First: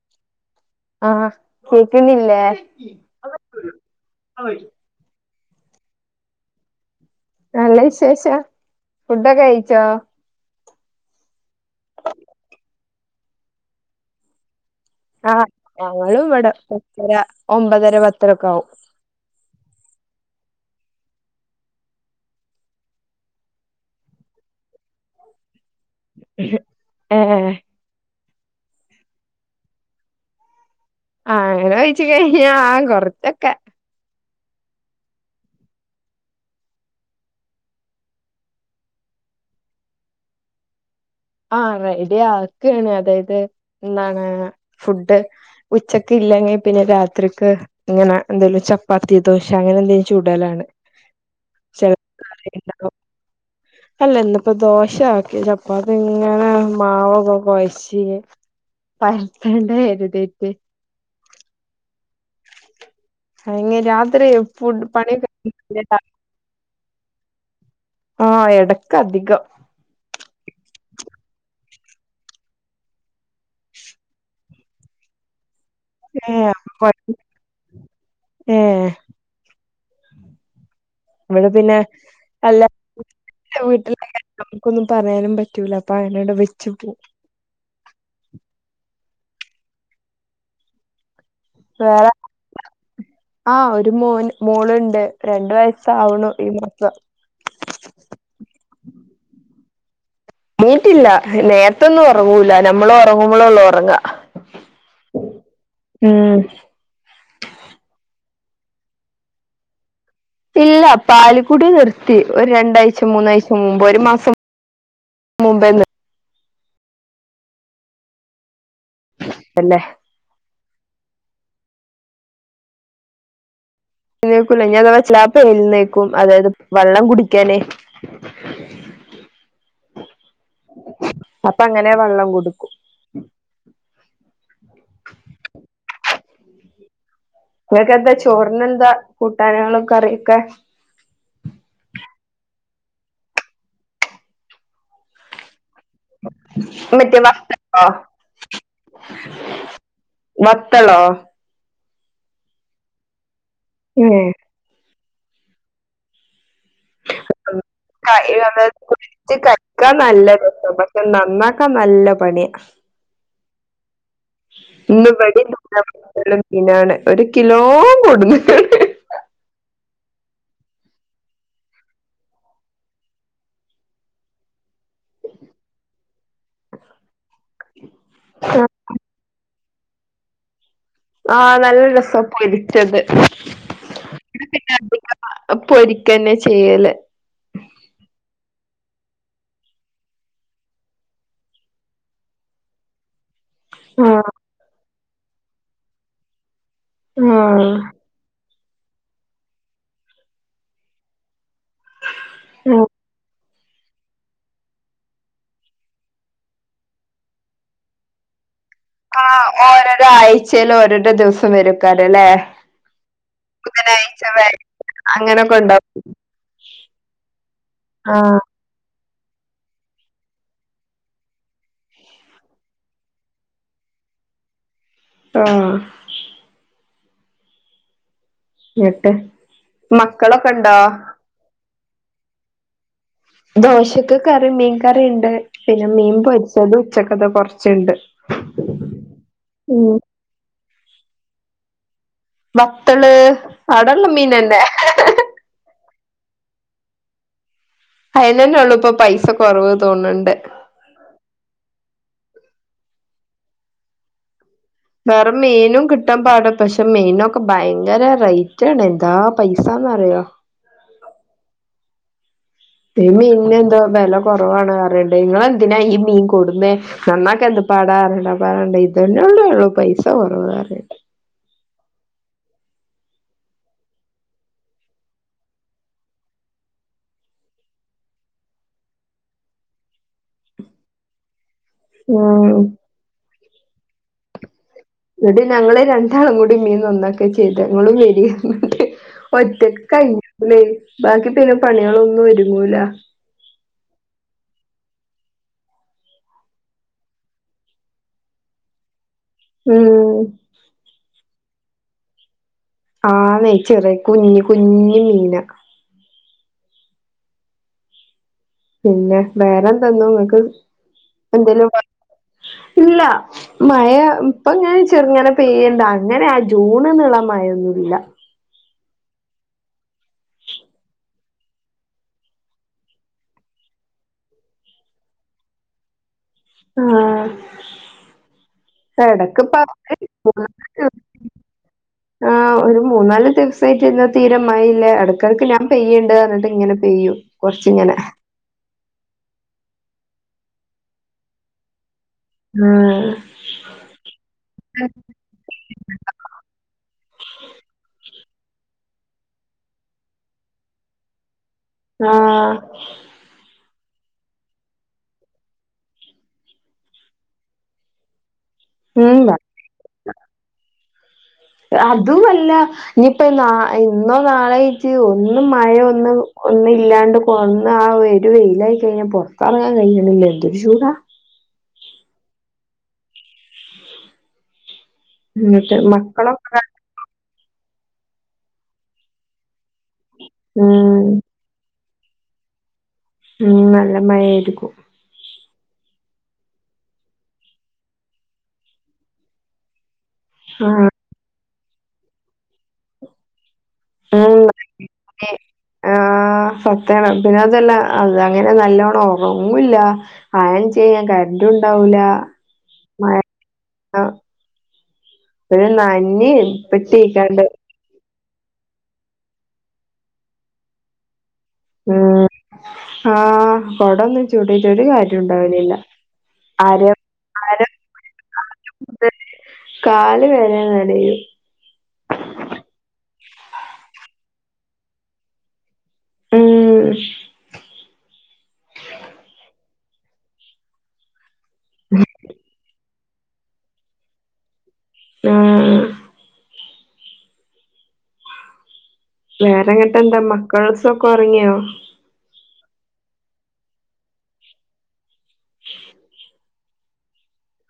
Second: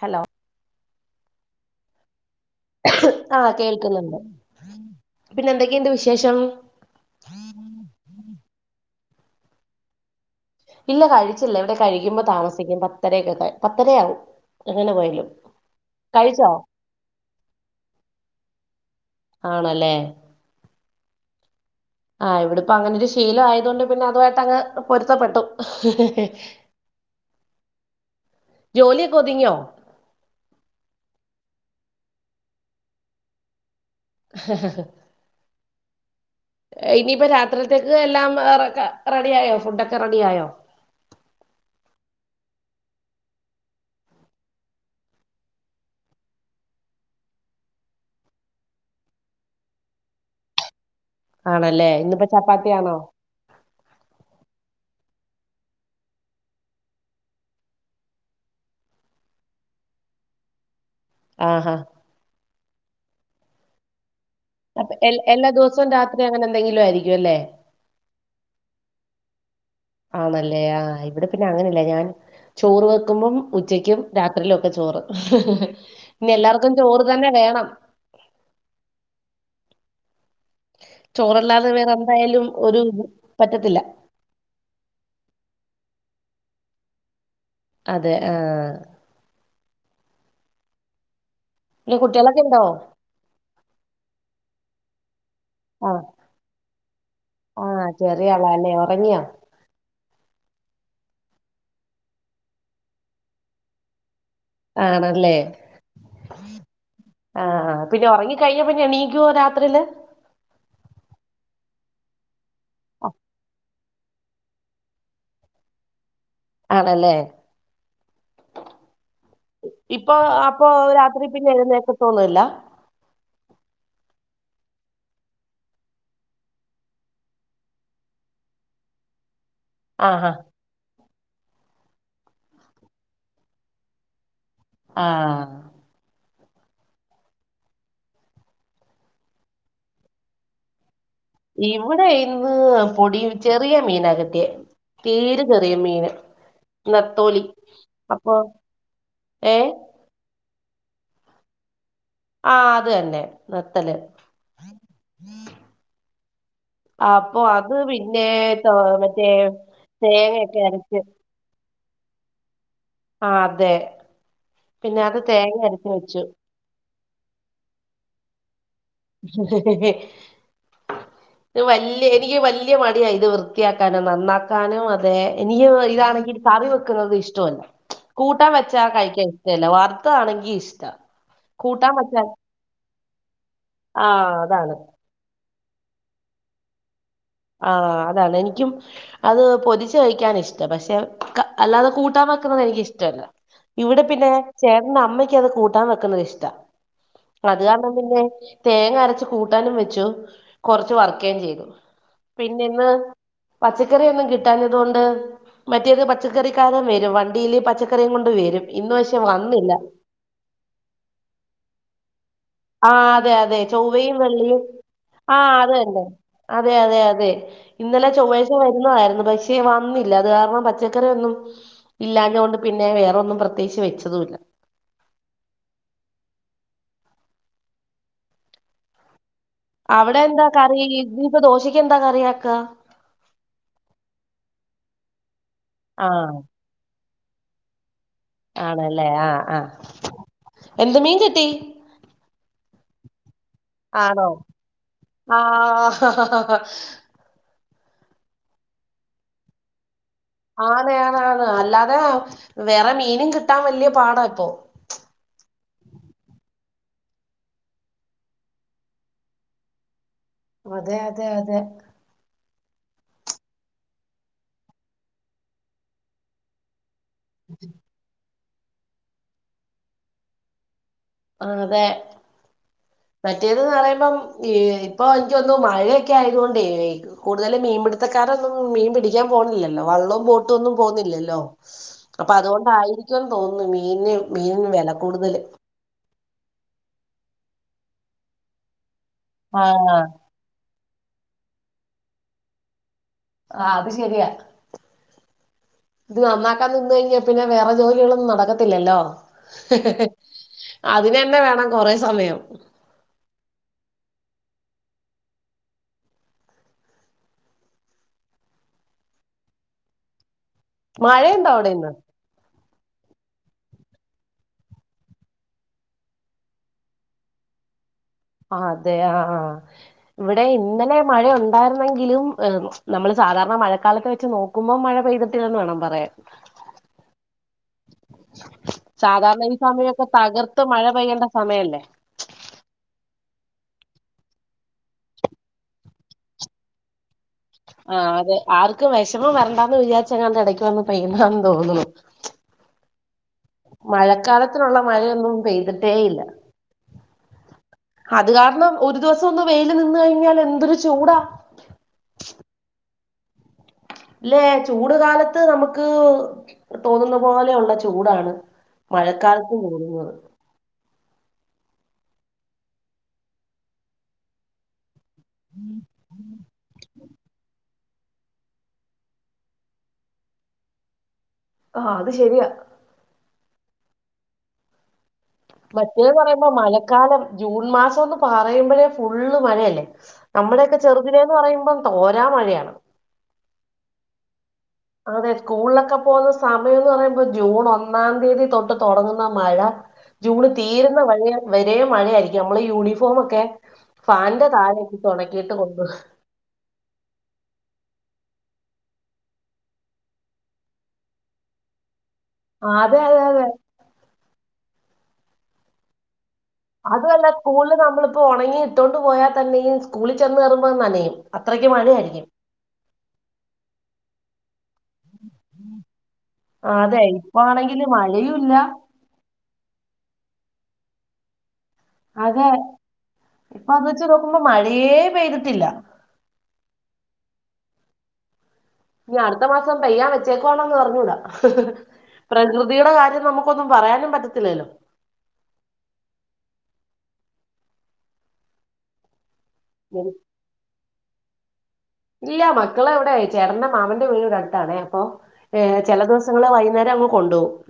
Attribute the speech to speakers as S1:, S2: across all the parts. S1: Hello
S2: ആഹ് കേക്ക്‌ണില്ലേ?
S1: ആഹ് കേൾക്കുന്നുണ്ട് പിന്നെ എന്തൊക്കെയുണ്ട് വിശേഷം?
S2: നല്ല വിശേഷം ഫുഡൊക്കെ കയിച്ചോ?
S1: ഇല്ല കഴിച്ചില്ല ഇവിടെ കഴിക്കുമ്പോ താമസിക്കും പത്തരക്കെ പത്തരയാകും അങ്ങനെ പോയി
S2: ആഹ് ഞങ്ങളും ഇവടെ പത്തര ഒമ്പതര പത്തരൊക്കെ ആവും
S1: ആണല്ലേ ആഹ് ഇവിടെപ്പോ അങ്ങനൊരു ശീലം ആയതോണ്ട് പിന്നെ അതോയിട്ട് അങ്ങ് പൊര്ത്തപ്പെട്ടു
S2: ഏഹ്
S1: ജോലിയൊക്കെ ഒതുങ്യോ?
S2: ആഹ് അങ്ങനെ കഴിച്ചു കഴിഞ്ഞ ആഹ് കൊർച്ചൊക്കെ
S1: ആ [unintelligible] ഇനിയിപ്പ രാത്രിത്തേക്ക് എല്ലാം റെഡി ആയോ ഫുഡൊക്കെ റെഡിയായോ?
S2: ആഹ് റെഡി ആക്കാണ് അതായത് എന്താണ് ഫുഡ് ഉച്ചക്ക് ഇല്ലെങ്കി പിന്നെ രാത്രിക്ക് ഇങ്ങനെ എന്തേലും ചപ്പാത്തി ദോശ അങ്ങനെ എന്തെങ്കിലും ചുടലാണ്
S1: ആണല്ലേ ഇന്നിപ്പോ
S2: ചില
S1: ചപ്പാത്തിയാണോ
S2: അല്ല ഇന്നിപ്പോ ദോശ ആക്കി ചപ്പാത്തിങ്ങനെ മാവോക്കെ കൊഴച്ച് പര്ത്തണ്ടേ കര്തീറ്റ്
S1: ആഹാ
S2: ആഹ് എങ്ങെ രാത്രിയും
S1: അപ്പൊ എൽ എല്ലാ ദിവസവും രാത്രി അങ്ങനെ എന്തെങ്കിലും ആയിരിക്കും അല്ലെ
S2: ആഹ് എടക്ക് അധികം
S1: ആണല്ലേ ആഹ് ഇവിടെ പിന്നെ അങ്ങനെല്ല ഞാൻ. ചോറ് വെക്കുമ്പം ഉച്ചക്കും രാത്രിയിലൊക്കെ ചോറ്. പിന്നെ
S2: ഏഹ്
S1: എല്ലാവർക്കും ചോറ്
S2: അപ്പൊപറ്റും
S1: തന്നെ വേണം
S2: ഏഹ്. ഇവിടെ
S1: ചോറല്ലാതെ
S2: പിന്നെ
S1: വേറെ എന്തായാലും
S2: അല്ല
S1: ഒരു ഇത് പറ്റത്തില്ല
S2: വീട്ടില നമുക്കൊന്നും പറയാനും പറ്റൂല അപ്പൊ അങ്ങനോവിടെ വെച്ചു പോ
S1: അതെ ആഹ്. ന്ന് കുട്ടിയളൊക്കെണ്ടോ.
S2: ആഹ് ഒരു മോന് മോളുണ്ട് രണ്ടു വയസ്സാവുണു ഈ മാസം.
S1: ആഹ് ചെറിയാളല്ലെ ഒറങ്ങിയോ?
S2: മൂട്ടില്ല നേര്ത്തൊന്നും ഒറങ്ങൂല്ലാ നമ്മളൊർങ്ങുമ്പളൊള്ളു ഒർങ്ങാ
S1: ആണല്ലേ. ആഹ് പിന്നെ ഒർങ്ങിക്കഴിഞ്ഞാ പിന്നെ എണീക്കുവോ രാത്രില്.
S2: ഇല്ല പാൽകുടി നിർത്തി ഒരു രണ്ടാഴ്ച മൂന്നാഴ്ച്ച മുമ്പ് ഒരു മാസം. മുമ്പേ
S1: ആണല്ലേ.
S2: പിന്നെ
S1: ഇപ്പൊ അപ്പൊ രാത്രി പിന്നെ എഴുന്നേക്കത്തൊന്നുല്ല.
S2: എയ്നേക്കൂല അതവാ ച്ലാപ്പൊ എഴുന്നേക്കും അതായത് വെള്ളം കുടിക്കാനേ.
S1: ആഹ് ഹാ.
S2: അപ്പങ്ങനെ വെള്ളം കൊടുക്കും.
S1: ആഹ്.
S2: ങ്ങക്കെന്താ ചോറിന് എന്താ കൂട്ടാ നാളും കറിയൊക്കെ.
S1: ഇവിടെ ഇന്ന് പൊടി ചെറിയ മീനാക്കിട്ടിയേ തീരെചെറിയ മീന്
S2: മറ്റേ
S1: നത്തോലി
S2: ബത്തളോ
S1: അപ്പൊ ഏ
S2: മത്തളോ.
S1: ആഹ് അത് തന്നെ ബത്തല്.
S2: ഉം
S1: അപ്പൊ അത്
S2: കൈ
S1: പിന്നെ
S2: അത്
S1: തോ മറ്റേ
S2: പൊരിച്ച്
S1: തേങ്ങയൊക്കെ അരച്ച്.
S2: ക്ക നല്ല പണിയാ
S1: ആഹ് അതെ. പിന്നെ
S2: ഇന്ന്
S1: അത്
S2: ഇവടിം
S1: തേങ്ങ അരച്ച് വെച്ചു
S2: [unintelligible] മീനാണ് ഒരു കിലോ കൊടുന്ന്ക്ക്ണ്.
S1: ക്ക് വല്ല്യ എനിക്ക് വല്ല്യ മടിയാണ് ഇത് വൃത്തിയാക്കാനും നന്നാക്കാനും. അതെ എനിക്ക് ഇതാണെങ്കിൽ കറി വെക്കുന്നത് ഇഷ്ടമല്ല കൂട്ടാൻ വെച്ചാ കഴിക്കാ. ഇല്ലല്ല വാർത്തതാണെങ്കി ഇഷ്ടാ.
S2: ആഹ് നല്ല
S1: കൂട്ടാൻ
S2: രസാ പൊരിച്ചത്.
S1: ആഹ് അതാണ്.
S2: അഹ് പൊരിക്കന്നെ ചെയ്യല്.
S1: ആഹ് അതാണ് എനിക്കും. അത് പൊരിച്ച് കഴിക്കാൻ ഇഷ്ടാ പക്ഷേ ക അല്ലാതെ കൂട്ടാൻ വെക്കുന്നത് എനിക്കിഷ്ടല്ല. ഇവിടെ
S2: ആ
S1: പിന്നെ ചേട്ടന്റെ അമ്മയ്ക്ക് അത് കൂട്ടാൻ വെക്കുന്നത് ഇഷ്ടാ.
S2: ആ
S1: അത് കാരണം പിന്നെ തേങ്ങ അരച്ച് കൂട്ടാനും വെച്ചു കൊറച്ച് വർക്കുകയും ചെയ്തു. പിന്നെ ഇന്ന് പച്ചക്കറിയൊന്നും കിട്ടാത്തതുകൊണ്ട്. മറ്റേത് പച്ചക്കറിക്കാരന് വരും വണ്ടിയില് പച്ചക്കറിയും കൊണ്ട് വരും. ഇന്ന് പക്ഷെ
S2: ആ
S1: വന്നില്ല
S2: ഓരോരാ ആഴ്ചൽ ഓരോരോ ദിവസം വരക്കാരല്ലേ.
S1: ആഹ് അതെ അതെ ചൊവ്വയും വെള്ളിയും. ആഹ്
S2: അങ്ങനൊക്കെ
S1: അതന്നേ
S2: ഉണ്ടാവും
S1: അതെ അതെ അതെ ഇന്നലെ
S2: ആ
S1: ചൊവ്വാഴ്ച വരുന്നതായിരുന്നു പക്ഷേ. പക്ഷേ വന്നില്ല അത് കാരണം പച്ചക്കറിയൊന്നും ഇല്ലാഞ്ഞ കൊണ്ട് പിന്നെ വേറെൊന്നും പ്രത്യേകിച്ച് വെച്ചതുല്ല.
S2: ആഹ്. എട്ട്.
S1: അവിടെ എന്താ കറി ഇപ്പ ദോഷിക്ക് എന്താ കറിയാക്ക.
S2: ദോശക്ക് കറി മീൻ കറിണ്ട് പിന്നെ മീൻ
S1: ആഹ്
S2: പൊരിച്ചത് ഉച്ചക്കത കൊറേച്ചുണ്ട്.
S1: ആണല്ലേ ആഹ് ആഹ എന്ത് മീൻ കിട്ടി
S2: വത്തള് അടെള്ള മീനന്നെ ഹേ ഹേ
S1: ആഹ ഹ ഹ
S2: അയിനന്നെ ഉള്ളൂ ഇപ്പൊ പൈസ കുറവ് തോന്നുണ്ട്
S1: ആണ് ആണ് ആണ് അല്ലാതെ വേറെ മീനും കിട്ടാൻ വലിയ പാടാ ഇപ്പൊ
S2: വേറെ മീനും കിട്ടാൻ പാട പക്ഷേ മീനൊക്കെ ഭയങ്കര റേറ്റ് ആണ് എന്താ പൈസാന്ന്റിയോ
S1: അതെ അതെ അതെ
S2: ഈ മീനിന് എന്തോ വില കുറവാണ് പറയണ്ട് ഇങ്ങളെന്തിനാ ഈ മീൻ കൊടുന്നേ നന്നാക്ക എന്ത് പാടാ അരട അപ്പോ പറണ്ട് ഇതന്നെ ഉള്ളൂള്ളു പൈസ കുറവുള്ളത്.
S1: ആ അതെ മറ്റേതന്ന് പറയുമ്പം ഇപ്പൊ എനിക്ക് തോന്നുന്നു മഴയൊക്കെ ആയതുകൊണ്ടേക്കും കൂടുതല് മീൻപിടുത്തക്കാരൊന്നും മീൻ പിടിക്കൻ പോണില്ലല്ലോ വള്ളവും ബോട്ടും ഒന്നും പോകുന്നില്ലല്ലോ അപ്പൊ
S2: ഉം
S1: അതുകൊണ്ടായിരിക്കും തോന്നുന്നു മീന്ന് മീനിന് വില
S2: ഇന്നിട്ട ഞങ്ങള് രണ്ടാളും കൂടി മീൻ നന്നാക്കാ ചെയ്തെ ഇങ്ങളും വരിങ്ങട്ട് ഒറ്റക്ക്
S1: ആഹ്
S2: കഴിയൂലെ ബാക്കി പിന്നെ പണികളൊന്നും ഒരുങ്ങൂല
S1: ആ അത് ശരിയാ ഇത് നന്നാക്കാൻ നിന്ന് കഴിഞ്ഞാൽ പിന്നെ വേറെ ജോലികളൊന്നും നടക്കത്തില്ലല്ലോ.
S2: ഉം
S1: അതിനന്നെ വേണം കൊറേ സമയം
S2: ആന്നെ ചെറിയ കുഞ്ഞു കുഞ്ഞി മീനാ പിന്നെ വേറെന്തന്നും നിങ്ങക്ക്
S1: മഴയുണ്ടോ
S2: എന്തേലും
S1: അവിടെ ഇന്ന്
S2: ഇല്ല മഴ ഇപ്പ ഇങ്ങനെ ചെറുങ്ങനെ പെയ്യണ്ട് അങ്ങനെ ആ ജൂൺന്നുള്ള മഴൊന്നുമില്ല
S1: ആ അതെ ആഹ ഇവിടെ ഇന്നലെ മഴയ ഉണ്ടായിരുന്നെങ്കിലും നമ്മള് സാധാരണ മഴക്കാലത്ത് വെച്ച് നോ ക്കുമ്പൊ മഴ പെയ്തിട്ടില്ലന്ന് വേണം പറയാൻ
S2: ആഹ്
S1: സാധാരണ ഈ
S2: എടക്ക്പ്പ
S1: സമയൊക്കെ തകർത്ത് മഴ പെയ്യേണ്ട സമയല്ലേ.
S2: ആഹ് ഒരു മൂന്നാല് ദിവസായിട്ട് ഇന്ന് തീരെ മഴയില്ല എടക്കെടക്ക് ഞാൻ പെയ്യണ്ട് പറഞ്ഞിട്ട് ഇങ്ങനെ പെയ്യു
S1: ആ അതെ ആർക്കും വിഷമം വരണ്ടാന്ന് വിചാരിച്ചങ്ങാണ്ട് ഇടക്ക് വന്ന് പെയ്യുന്നാന്ന് തോന്നുന്നു.
S2: ആഹ്
S1: മഴക്കാലത്തിനുള്ള മഴയൊന്നും പെയ്തിട്ടേ ഇല്ല. അത് കാരണം ഒരു ദിവസം ഒന്ന് വെയിൽ നിന്ന് കഴിഞ്ഞാൽ എന്തൊരു ചൂടാ.
S2: ആഹ്
S1: ഇല്ലെ ചൂട് കാലത്ത് നമുക്ക് തോന്നുന്ന പോലെയുള്ള ചൂടാണ്.
S2: ഉം
S1: മഴക്കാലത്ത് കൂടുന്നത്
S2: അതുവെല്ല ഇനിയിപ്പ ന ഇന്നോ നാളെ ആയി ട്ട് ഒന്നും മഴ ഒന്ന് ഒന്നുല്ല്യാണ്ട് ആ ഒരു വെയിലായി കഴിഞ്ഞാൽ പുറത്തിറങ്ങാൻ കഴിയണില്ല എന്തൊരു ചൂടാ
S1: ആഹ അത് ശരിയാ
S2: എന്നിട്ട്
S1: മറ്റേ പറയുമ്പോ
S2: മക്കളൊക്കെ
S1: മഴ കാലം ജൂൺ മാസംന്ന് പറയുമ്പോഴേ ഫുള്ള് മഴയല്ലേ നമ്മുടൊക്കെ ചെറു
S2: ഉം
S1: [unintelligible] പറയുമ്പം തോരാ മഴയാണ്
S2: ഉം നല്ല മഴയായിരിക്കും
S1: അതെ സ്കൂളിലൊക്കെ പോകുന്ന സമയംന്ന് പറയുമ്പോ ജൂൺ ഒന്നാം തീയതി തൊട്ട് തുടങ്ങുന്ന മഴ ജൂണ്
S2: ആഹ്
S1: തീരുന്ന [unintelligible] വരേ മഴയായിരിക്കും നമ്മള് യൂണിഫോം ഒക്കെ
S2: ഉം
S1: ഫാന്റെ താഴെട്ടിട്ട്
S2: അതെ
S1: ഉണകീട്ട് കൊണ്ടു
S2: ആഹ് പിന്നെ അതെല്ല അത് അങ്ങനെ നല്ലോണം ഉറങ്ങുല്ല അയേൺ ചെയ്യാൻ കറന്റ്‌ ഉണ്ടാവൂല
S1: ആഹ് അതെ അതെ അതെ
S2: ആഹ് പിന്നെ നന്നയും
S1: അതുവെല്ല സ്കൂളില് നമ്മളിപ്പൊ ഉണങ്ങിട്ടോണ്ട് പോയാൽ തന്നെയും സ്കൂളിൽ ചെന്ന് കയറുമ്പോൾ നനയും അത്രയ്ക്ക്
S2: ഉം
S1: മഴയായിരിക്കും
S2: ആഹ് കൊട്ന്ന് ചൂണ്ടിട്ടരു കാര്യം ഉണ്ടാവല്ലില്ല
S1: ആ,
S2: ആര്
S1: അതെ ഇപ്പൊ
S2: ആഹ്
S1: ആണെങ്കിൽ മഴയും ഇല്ല
S2: ആഹ് കാല് വരെ നനയും
S1: അതെ ഇപ്പൊ അത് വെച്ച് നോക്കുമ്പോ മഴയേ പെയ്തിട്ടില്ല
S2: ഉം
S1: ഇനി അടുത്ത മാസം പെയ്യാൻ വെച്ചേക്കുവാണന്ന് പറഞ്ഞൂട പ്രകൃതിയുടെ കാര്യം നമുക്ക് ഇപ്പ ഒന്നു പറയാനും പറ്റത്തില്ലല്ലോ
S2: ആഹ് വേറെങ്ങട്ട എന്താ മക്കൾസ് ഒക്കെ ഉറങ്ങിയോ
S1: ഇല്ല മക്കള എവിടെയ ചേട്ടന്റെ മാമന്റെ വീട് ഇവിടെ അടുത്താണെ അപ്പൊ ഏഹ് ചില ദിവസങ്ങള് വൈകുന്നേരം അങ്ങ് കൊണ്ടുപോകും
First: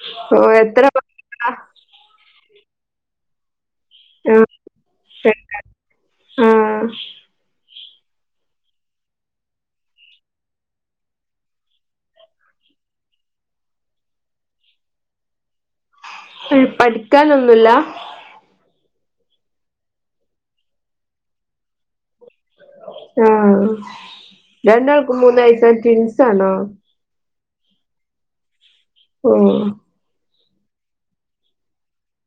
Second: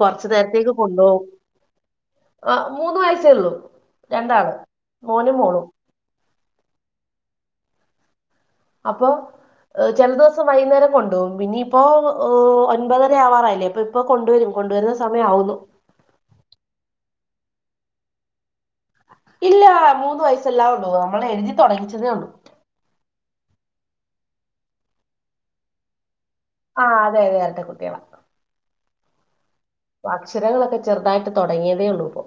S1: കൊറച്ചു
S2: ഓ
S1: നേരത്തേക്ക്
S2: എത്ര
S1: കൊണ്ടുപോകവും
S2: മക്കളാ
S1: ആഹ് മൂന്ന് വയസേ ഉള്ളു
S2: ആഹ്
S1: രണ്ടാള് മോനും മോളും
S2: ആഹ്
S1: അപ്പൊ ചില ദിവസം വൈകുന്നേരം കൊണ്ട് പോകും പിന്ന ഇപ്പോ ഓഹ് ഒൻപതര ആവാറായില്ലേ ഇപ്പൊ ഇപ്പൊ കൊണ്ടുവരും കൊണ്ടുവരുന്ന സമയം ആകുന്നു
S2: പഠിക്കാനൊന്നുമില്ല
S1: ഇല്ല മൂന്ന് വയസ് ആവുള് നമ്മളെ എഴുതി തുടങ്ങിച്ചതേ ഉള്ളൂ
S2: ആഹ് രണ്ടാൾക്ക് മൂന്ന് വയസ് ട്വിൻസ് ആണോ
S1: ആഹ് അതെ അതെ ഇരട്ട കുട്ടികള
S2: ഉം
S1: അക്ഷരങ്ങളൊക്കെ ചെറുതായിട്ട് തുടങ്ങിയതേ ഉള്ളൂ ഇപ്പോ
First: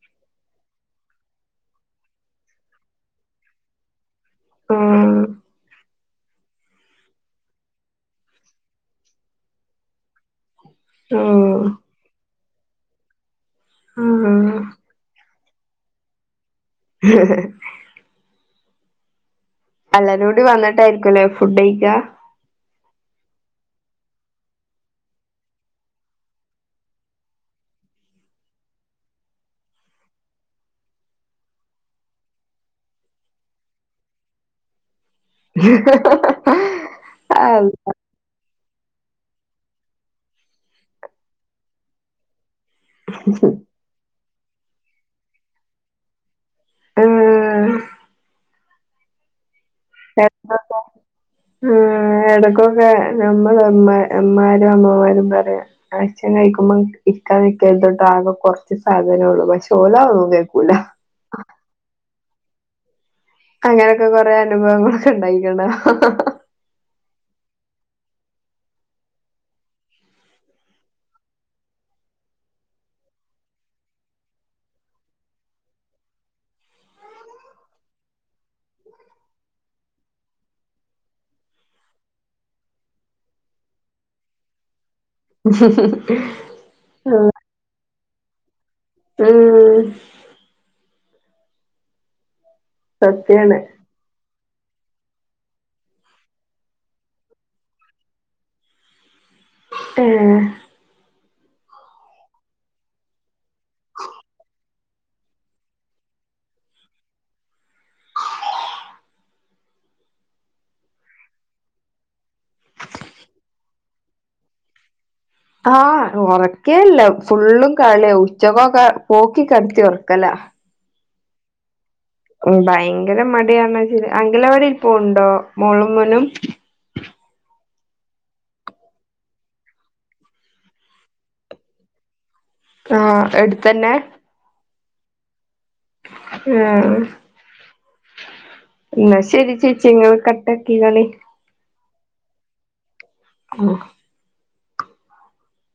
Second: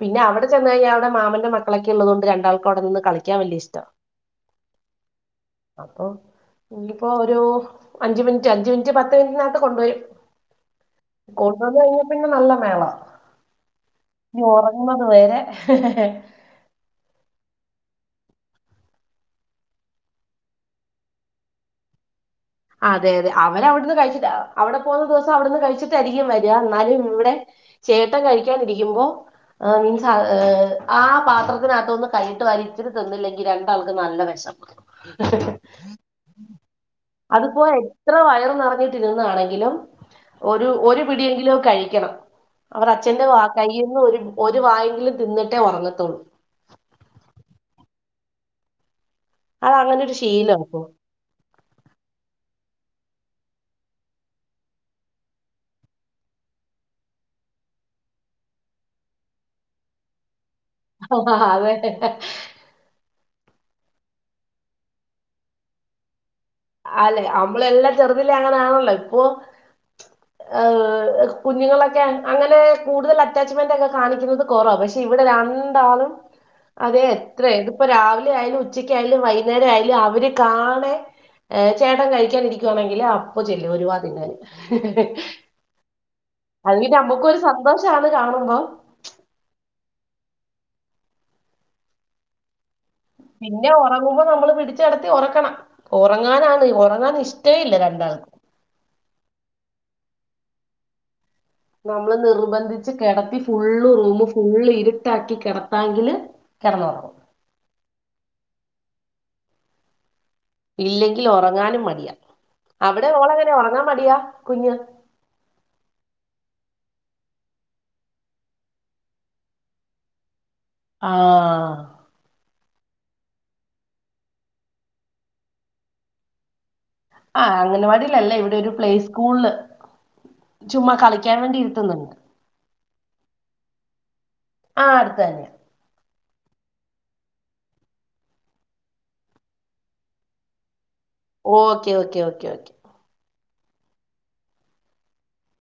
S1: പിന്നെ അവിടെ ചെന്ന് കഴിഞ്ഞാ അവിടെ മാമന്റെ മകൾക്കെ ഉള്ളത് രണ്ടാൾക് അടെ നിന്ന് കളിക്കാൻ വലിയ ഇഷ്ടം
S2: ആഹ്
S1: അപ്പൊ ഇനിയിപ്പോ ഒരു അഞ്ചു മിനിറ്റ് അഞ്ച് മിനിറ്റ് പത്ത് മിനിറ്റിനകത്ത് കൊണ്ടുപോരും
S2: ഓഹ്
S1: കോട്ടട് കഴിഞ്ഞപ്പിന്നെ നല്ല മേള
S2: ഉം
S1: ഇനി ഉറങ്ങതു വരെ
S2: [inaudible] എല്ലാരും കൂടി വന്നിട്ടായിരിക്കും അല്ലേ ഫുഡ് കഴിക്ക
S1: അതെ അതെ അവര് അവിടുന്ന് കഴിച്ചിട്ട അവിടെ പോകുന്ന ദിവസം അവിടുന്ന് കഴിച്ചിട്ടായിരിക്കും വരിക എന്നാലും ഇവിടെ ചേട്ടൻ കഴിക്കാനിരിക്കുമ്പോ [unintelligible] ആഹ് പാത്രത്തിനകത്തൊന്നും കൈയിട്ട് വാരി ഇച്ചിരി തിന്നില്ലെങ്കിൽ രണ്ടാൾക് നല്ലവ [inaudible]
S2: [inaudible]
S1: അത്പോ
S2: അള്ളാ
S1: ഇത്ര വയർ നിറഞ്ഞിട്ടിരുന്നാണെങ്കിലും ഒരു ഒരു പിടിയെങ്കിലും കഴിക്കണം അവർ അച്ഛന്റെ വ കൈയ്യിൽന്ന് ഒരു വായെങ്കിലും തിന്നിട്ടേ ഉറങ്ങത്തൊള്ളൂ
S2: ആഹ്
S1: അത അങ്ങനെ ഒരു ശീലം അപ്പൊ
S2: ആ എടക്കൊക്കെ നമ്മൾ അമ്മാരും അമ്മമാരും പറയാം അച്ചൻ കഴിക്കുമ്പം ഇരിക്കാൻ നിക്കതൊട്ട് ആകെ കുറച്ച് സാധനം ഉള്ളൂ പക്ഷെ ഓല ഒന്നും കേൾക്കൂല
S1: ആവേ ആ ഹ
S2: അങ്ങനൊക്കെ കൊറെേ അനുഭവങ്ങളൊക്കെ ഉണ്ടായിക്കണ അഹ് ഹ
S1: അല്ലെ നമ്മള എല്ലാം ചെറുതില്ല അങ്ങനൊണല്ലോ ഇപ്പൊ ഹ് കുഞ്ഞുങ്ങളൊക്കെ അങ്ങനെ കൂടുതൽ അറ്റാച്ച്മെന്റ്ക്കെ കാണിക്കുന്നത് കുറവ പക്ഷെ ഇവിടെ രണ്ടാളും അതെ എത്ര ഇതിപ്പോ രാവിലെ ആയാലും ഉച്ചക്ക്യാലും വൈകുന്നേരം ആയാലും അവര് കാണേ ഏ ചേട്ടൻ കഴിക്കാനിരിക്കുവാണെങ്കിൽ അപ്പൊ ചെല്ലും ഒരു വാ തിന്നാന് അത് നമ്മുക്കൊരു സന്തോഷണ് കാണുമ്പോ
S2: [unintelligible] സത്യാണ്
S1: പിന്നെഒറങ്ങുമ്പോ നമ്മള് പിടിച്ച് ച്ച് കിടത്തി ഉറക്കണം ഉറങ്ങാനാണ് ഉറങ്ങാൻ ഇഷ്ടേ ഇല്ല രണ്ടാൾക്കും
S2: [unintelligible]
S1: നമ്മള് നിർബന്ധിച്ച് കിടത്തി ഫുള്ള് റൂമ് ഫുള്ള് ഇരുട്ടാക്കി കിടത്താങ്കില് കിടന്നുറങ്ങും ഇല്ലെങ്കിൽ ഒറങ്ങാനുംമടിയാ അവിടെ ളെങ്ങനാ ഒറങ്ങാൻ മടിയാ കുഞ്
S2: ആഹ ഒറക്കേല്ല ഫുള്ളും കളിയ ഉച്ചകൊക്കെ പോക്കി കടുത്തി ഉറക്കല
S1: ആഹ്ഹഹ്ഹ
S2: ഭയങ്കര മടിയന്ന അങ്കിലവടി പോണുണ്ടോ മോളും മോനും
S1: ആഹ് അംഗനവാടിലല്ല ഇവിടെ ഒരുപ്ലേ സ്കൂളില് ചുമ്മാ കളിക്കാൻ വേണ്ടിയിരുത്തുന്നുണ്ട്
S2: ആഹ് എടുത്തന്നെ
S1: ആഹ് അടുത്തുതന്നെ
S2: [unintelligible] എന്നാ ശരിചേച്ചിങ്ങള് കട്ടാക്കിക്കോളി
S1: ഓക്കേ ഓക്കെ ഓക്കെ ഓക്കെ
S2: [unintelligible]